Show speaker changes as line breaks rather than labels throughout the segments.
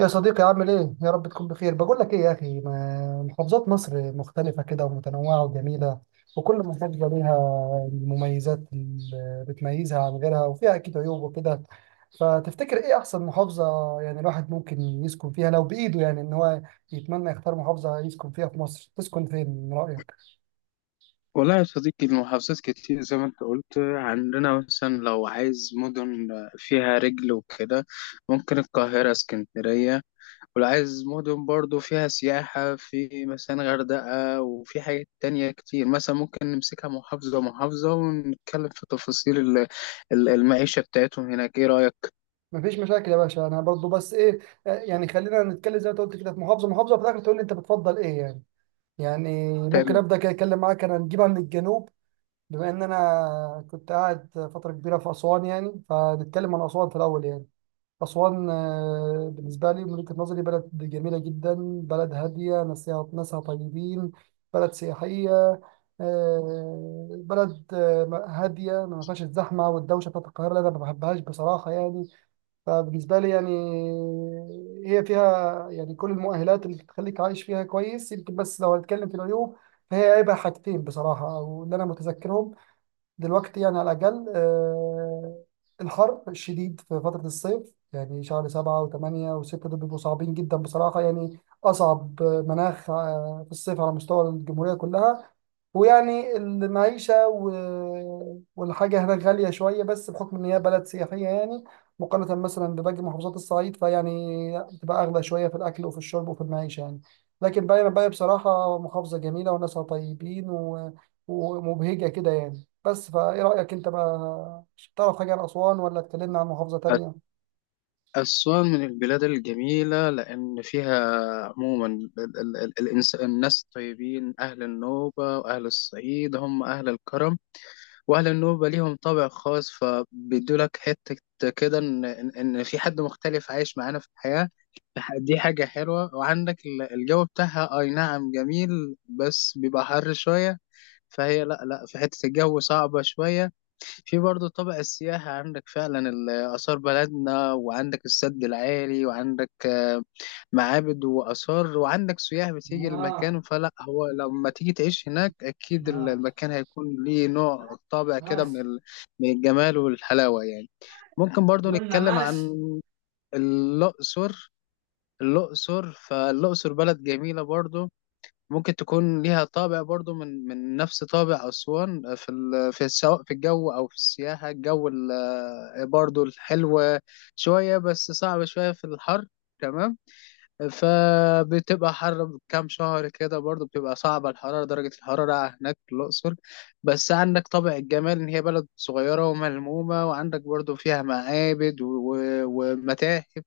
يا صديقي عامل ايه؟ يا رب تكون بخير، بقول لك ايه يا اخي محافظات مصر مختلفة كده ومتنوعة وجميلة. وكل محافظة ليها المميزات اللي بتميزها عن غيرها وفيها اكيد عيوب وكده. فتفتكر ايه احسن محافظة يعني الواحد ممكن يسكن فيها لو بايده يعني ان هو يتمنى يختار محافظة يسكن فيها في مصر، تسكن فين من رأيك؟
والله يا صديقي، المحافظات كتير زي ما انت قلت. عندنا مثلا لو عايز مدن فيها رجل وكده، ممكن القاهرة، اسكندرية. ولو عايز مدن برضو فيها سياحة، في مثلا غردقة، وفي حاجات تانية كتير. مثلا ممكن نمسكها محافظة محافظة ونتكلم في تفاصيل المعيشة بتاعتهم هناك. ايه رأيك؟
مفيش مشاكل يا باشا انا برضو بس ايه يعني خلينا نتكلم زي ما أنت قلت كده في محافظة محافظة في الاخر تقول لي انت بتفضل ايه يعني؟ يعني ممكن
تمام.
ابدا كده اتكلم معاك انا نجيبها من الجنوب. بما ان انا كنت قاعد فتره كبيره في اسوان يعني فنتكلم عن اسوان في الاول يعني. اسوان. بالنسبه لي من وجهه نظري بلد جميله جدا. بلد هاديه ناسها ناسها طيبين. بلد سياحيه. بلد هاديه ما فيهاش الزحمه والدوشه بتاعت القاهره اللي انا ما بحبهاش بصراحه يعني. فبالنسبه لي يعني هي فيها يعني كل المؤهلات اللي تخليك عايش فيها كويس يمكن، بس لو هنتكلم في العيوب فهي عيبها حاجتين بصراحه او اللي انا متذكرهم دلوقتي يعني على الأقل، الحر الشديد في فترة الصيف، يعني شهر 7 و8 و6 دول بيبقوا صعبين جدا بصراحة يعني. أصعب مناخ في الصيف على مستوى الجمهورية كلها. ويعني المعيشة والحاجة هناك غالية شوية بس بحكم إن هي بلد سياحية يعني، مقارنة مثلا بباقي محافظات الصعيد فيعني بتبقى أغلى شوية في الأكل وفي الشرب وفي المعيشة يعني. لكن باقي بصراحة محافظة جميلة وناسها طيبين ومبهجة كده يعني. بس فإيه رأيك أنت بقى، تعرف حاجة عن أسوان ولا اتكلمنا عن محافظة تانية؟
أسوان من البلاد الجميلة، لأن فيها عموما ال ال ال الإنس الناس طيبين. أهل النوبة وأهل الصعيد هم أهل الكرم، وأهل النوبة ليهم طابع خاص، فبيدولك حتة كده إن في حد مختلف عايش معانا في الحياة. دي حاجة حلوة. وعندك الجو بتاعها، أي نعم جميل، بس بيبقى حر شوية. فهي لا لا، في حتة الجو صعبة شوية. في برضه طابع السياحة، عندك فعلا آثار بلدنا، وعندك السد العالي، وعندك معابد وآثار، وعندك سياح بتيجي
آه،
المكان. فلا هو لما تيجي تعيش هناك أكيد
ماشي.
المكان هيكون ليه نوع طابع كده من
ماشي.
ال- من الجمال والحلاوة يعني. ممكن برضه
قلنا
نتكلم عن
ماشي.
الأقصر. الأقصر، فالأقصر بلد جميلة برضه. ممكن تكون ليها طابع برضو من نفس طابع أسوان. في سواء في الجو أو في السياحة، الجو ال... آه، برضو الحلو شوية، بس صعب شوية في الحر. تمام. فبتبقى حر كام شهر كده برضو، بتبقى صعبة درجة الحرارة هناك في الأقصر. بس عندك طابع الجمال إن هي بلد صغيرة وملمومة، وعندك برضو فيها معابد و- ومتاحف.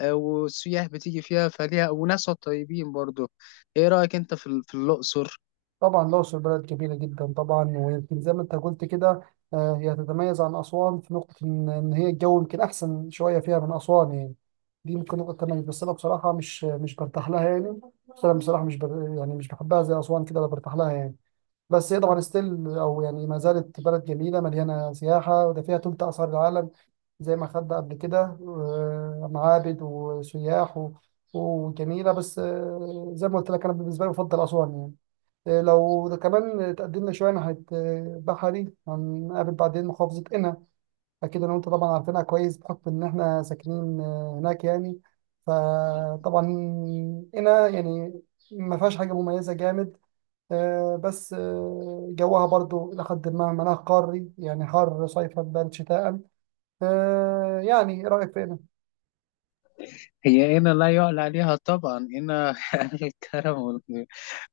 والسياح بتيجي فيها فليها، وناسها طيبين برضو. ايه رأيك انت في في الأقصر؟
طبعا الأقصر بلد كبيرة جدا طبعا، ويمكن زي ما أنت قلت كده، هي تتميز عن أسوان في نقطة إن هي الجو يمكن أحسن شوية فيها من أسوان يعني. دي ممكن نقطة تميز، بس أنا بصراحة مش برتاح لها يعني. بس أنا بصراحة مش يعني مش بحبها زي أسوان كده ولا برتاح لها يعني. بس هي طبعا ستيل أو يعني ما زالت بلد جميلة مليانة سياحة، وده فيها تلت آثار العالم زي ما خدنا قبل كده، معابد وسياح وجميلة. بس زي ما قلت لك أنا بالنسبة لي بفضل أسوان يعني. لو ده كمان تقدمنا شوية ناحية بحري هنقابل بعدين محافظة قنا. أكيد أنا وأنت طبعا عارفينها كويس بحكم إن إحنا ساكنين هناك يعني. فطبعا قنا يعني ما فيهاش حاجة مميزة جامد، بس جوها برضو إلى حد ما مناخ قاري يعني حر صيفا بارد شتاء. يعني إيه رأيك في
هي هنا لا يعلى عليها طبعا هنا أهل الكرم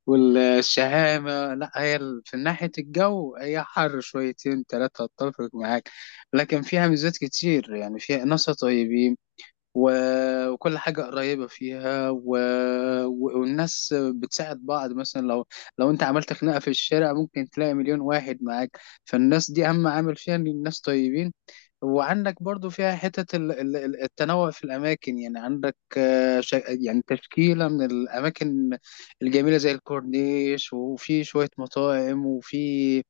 والشهامة. لا، هي في ناحية الجو هي حر شويتين تلاتة، اتفق معاك. لكن فيها ميزات كتير، يعني فيها ناسها طيبين وكل حاجة قريبة فيها والناس بتساعد بعض، مثلا لو انت عملت خناقة في الشارع ممكن تلاقي مليون واحد معاك. فالناس دي أهم عامل فيها إن الناس طيبين. وعندك برضو فيها حتة التنوع في الأماكن، يعني عندك يعني تشكيلة من الأماكن الجميلة، زي الكورنيش، وفي شوية مطاعم، وفي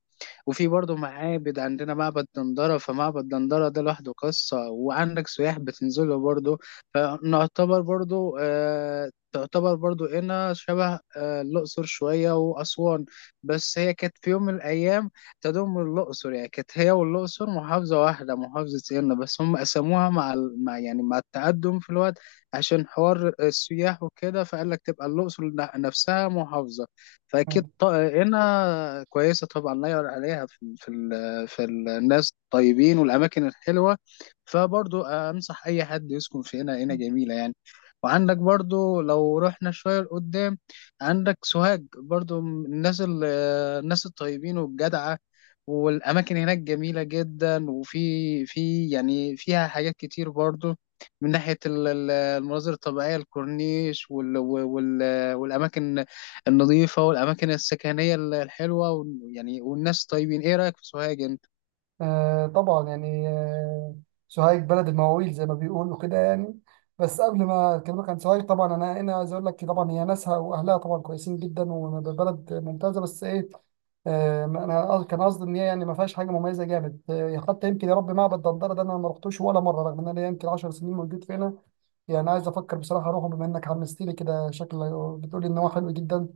وفي برضه معابد. عندنا معبد دندرة، فمعبد دندرة ده لوحده قصة، وعندك سياح بتنزله برضه. فنعتبر برضه آه تعتبر برضو هنا شبه الأقصر شوية وأسوان. بس هي كانت في يوم من الأيام تضم الأقصر، يعني كانت هي والأقصر محافظة واحدة، محافظة هنا، بس هم قسموها مع يعني التقدم في الوقت، عشان حوار السياح وكده، فقال لك تبقى الأقصر نفسها محافظة.
قنا؟
فاكيد هنا كويسه طبعا، لا يعلى عليها في في الناس الطيبين والاماكن الحلوه. فبرضو انصح اي حد يسكن في هنا. هنا جميله يعني. وعندك برضو لو رحنا شويه لقدام، عندك سوهاج برضو من الناس الطيبين والجدعه. والأماكن هناك جميلة جدا، وفي يعني فيها حاجات كتير برضو من ناحية المناظر الطبيعية، الكورنيش والأماكن النظيفة، والأماكن السكنية الحلوة يعني والناس طيبين. إيه رأيك في سوهاج أنت؟
آه طبعا يعني. سوهاج بلد المواويل زي ما بيقولوا كده يعني. بس قبل ما اكلمك عن سوهاج طبعا انا هنا عايز اقول لك طبعا هي ناسها واهلها طبعا كويسين جدا وبلد ممتازه بس ايه. انا كان قصدي ان هي يعني ما فيهاش حاجه مميزه جامد، حتى يمكن يا رب معبد دندره ده انا ما رحتوش ولا مره، رغم ان انا يمكن 10 سنين موجود فينا. يعني عايز افكر بصراحه اروحه بما انك حمست لي كده شكل، بتقولي ان هو حلو جدا.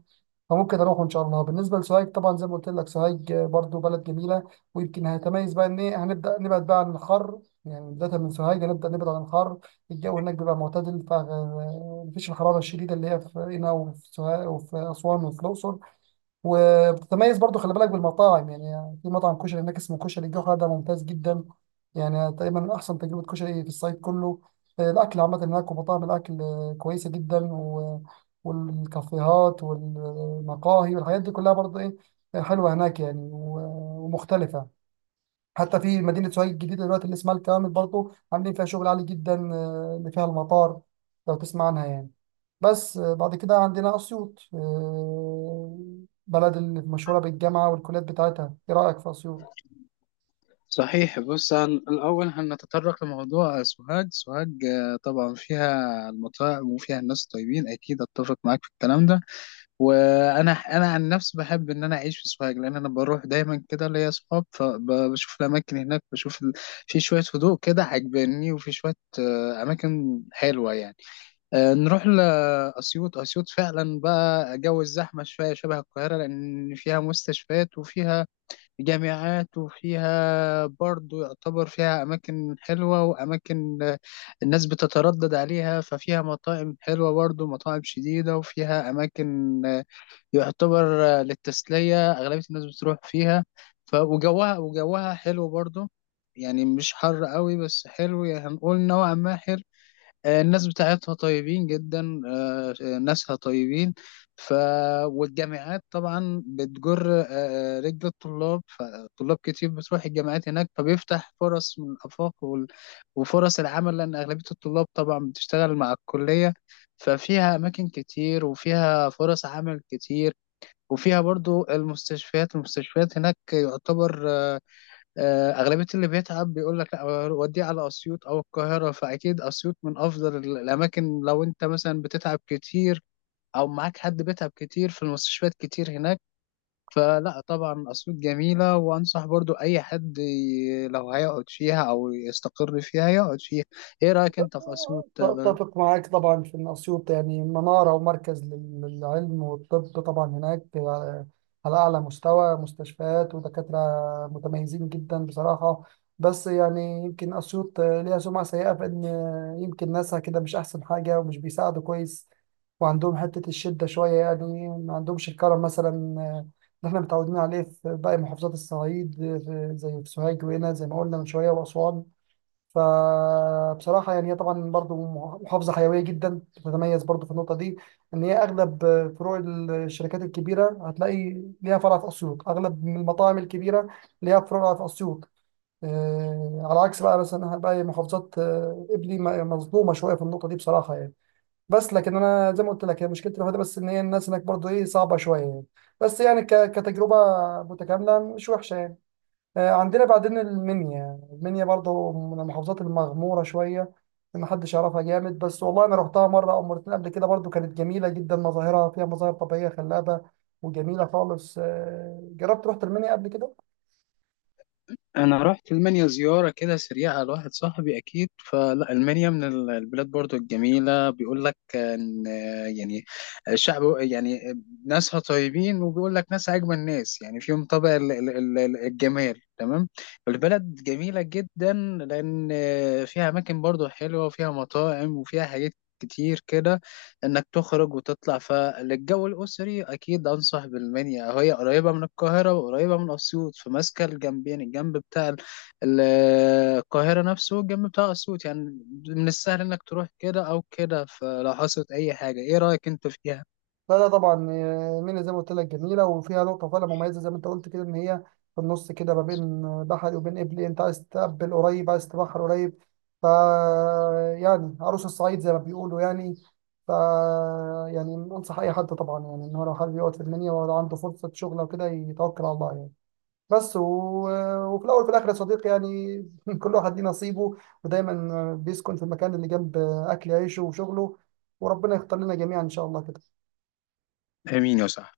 فممكن اروحه ان شاء الله. بالنسبه لسوهاج طبعا زي ما قلت لك سوهاج برضو بلد جميله، ويمكن هتميز بقى ان ايه هنبدا نبعد بقى عن الحر. يعني بدايه من سوهاج هنبدا نبعد عن الحر. الجو هناك بيبقى معتدل، فمفيش الحراره الشديده اللي هي في هنا وفي سوهاج وفي اسوان وفي الاقصر. وبتتميز برضو، خلي بالك بالمطاعم، يعني في مطعم كشري هناك اسمه كشري الجوهرة ده ممتاز جدا. يعني تقريبا من أحسن تجربة كشري في الصعيد كله. الأكل عامة هناك، ومطاعم الأكل كويسة جدا، والكافيهات والمقاهي والحاجات دي كلها برضو إيه حلوة هناك يعني ومختلفة. حتى في مدينة سوهاج الجديدة دلوقتي اللي اسمها الكامل برضو عاملين فيها شغل عالي جدا، اللي فيها المطار لو تسمع عنها يعني. بس بعد كده عندنا أسيوط، بلد المشهورة بالجامعة والكليات بتاعتها. إيه رأيك في أسيوط؟
صحيح، بص، الأول هنتطرق لموضوع سوهاج. سوهاج طبعا فيها المطاعم وفيها الناس طيبين، أكيد أتفق معاك في الكلام ده. وانا عن نفسي بحب ان انا اعيش في سوهاج، لان انا بروح دايما كده ليا اصحاب، فبشوف الاماكن هناك، في شويه هدوء كده عجباني، وفي شويه اماكن حلوه يعني. نروح لاسيوط. اسيوط فعلا بقى جو الزحمه شويه شبه القاهره، لان فيها مستشفيات وفيها جامعات، وفيها برضو يعتبر فيها اماكن حلوه، واماكن الناس بتتردد عليها، ففيها مطاعم حلوه برضو، مطاعم شديده، وفيها اماكن يعتبر للتسلية أغلبية الناس بتروح فيها. وجوها حلو برضه، يعني مش حر قوي بس حلو، يعني هنقول نوعا ما حلو. الناس بتاعتها طيبين جدا، ناسها طيبين. ف والجامعات طبعا بتجر رجل الطلاب، فطلاب كتير بتروح الجامعات هناك، فبيفتح فرص من الآفاق وفرص العمل، لأن أغلبية الطلاب طبعا بتشتغل مع الكلية. ففيها أماكن كتير، وفيها فرص عمل كتير، وفيها برضو المستشفيات. هناك يعتبر أغلبية اللي بيتعب بيقول لك لا، وديه على أسيوط أو القاهرة. فأكيد أسيوط من أفضل الأماكن، لو أنت مثلا بتتعب كتير أو معاك حد بيتعب كتير، في المستشفيات كتير هناك. فلا طبعا أسيوط جميلة، وأنصح برضو أي حد لو هيقعد فيها أو يستقر فيها يقعد فيها. إيه رأيك أنت في أسيوط؟
أتفق معاك طبعا في إن أسيوط يعني منارة ومركز للعلم والطب، طبعا هناك على أعلى مستوى مستشفيات ودكاترة متميزين جدا بصراحة. بس يعني يمكن أسيوط ليها سمعة سيئة في إن يمكن ناسها كده مش أحسن حاجة ومش بيساعدوا كويس وعندهم حتة الشدة شوية يعني، ما عندهمش الكرم مثلا، آه، اللي إحنا متعودين عليه في باقي محافظات الصعيد، زي في سوهاج وهنا زي ما قلنا من شوية وأسوان. فبصراحة يعني هي طبعا برضو محافظة حيوية جدا، بتتميز برضو في النقطة دي إن هي أغلب فروع الشركات الكبيرة هتلاقي ليها فرع في أسيوط، أغلب من المطاعم الكبيرة ليها فروع في أسيوط. على عكس بقى مثلا باقي محافظات قبلي مظلومة شوية في النقطة دي بصراحة يعني. بس لكن أنا زي ما قلت لك هي مشكلتي الوحيدة بس إن هي الناس هناك برضو إيه صعبة شوية يعني. بس يعني كتجربة متكاملة مش وحشة يعني. عندنا بعدين المنيا. المنيا برضه من المحافظات المغمورة شوية، ما حدش يعرفها جامد، بس والله أنا روحتها مرة أو مرتين قبل كده برضه كانت جميلة جدا. مظاهرها فيها مظاهر طبيعية خلابة وجميلة خالص. جربت رحت المنيا قبل كده.
انا رحت المانيا زياره كده سريعه لواحد صاحبي اكيد. فلا المانيا من البلاد برضو الجميله، بيقول لك ان يعني الشعب يعني ناسها طيبين، وبيقول لك ناس اجمل ناس يعني. فيهم طبع الجمال، تمام. البلد جميله جدا، لان فيها اماكن برضو حلوه، وفيها مطاعم، وفيها حاجات كتير كده انك تخرج وتطلع. فللجو الاسري اكيد انصح بالمنيا، هي قريبه من القاهره وقريبه من اسيوط، فماسكه الجنبين، الجنب بتاع ال- القاهره نفسه، والجنب بتاع اسيوط يعني، من السهل انك تروح كده او كده فلو حصلت اي حاجه. ايه رايك انت فيها؟
لا لا طبعا، مينا زي ما قلت لك جميله وفيها نقطه فعلا مميزه زي ما انت قلت كده، ان هي في النص كده ما بين بحري وبين قبلي، انت عايز تقبل قريب عايز تبحر قريب. ف يعني عروس الصعيد زي ما بيقولوا يعني. ف يعني انصح اي حد طبعا يعني ان هو لو حابب يقعد في المنيا ولو عنده فرصه شغل او كده يتوكل على الله يعني. بس وفي الاول وفي الاخر يا صديقي يعني كل واحد ليه نصيبه، ودايما بيسكن في المكان اللي جنب اكل عيشه وشغله، وربنا يختار لنا جميعا ان شاء الله كده.
امين يا صاحبي.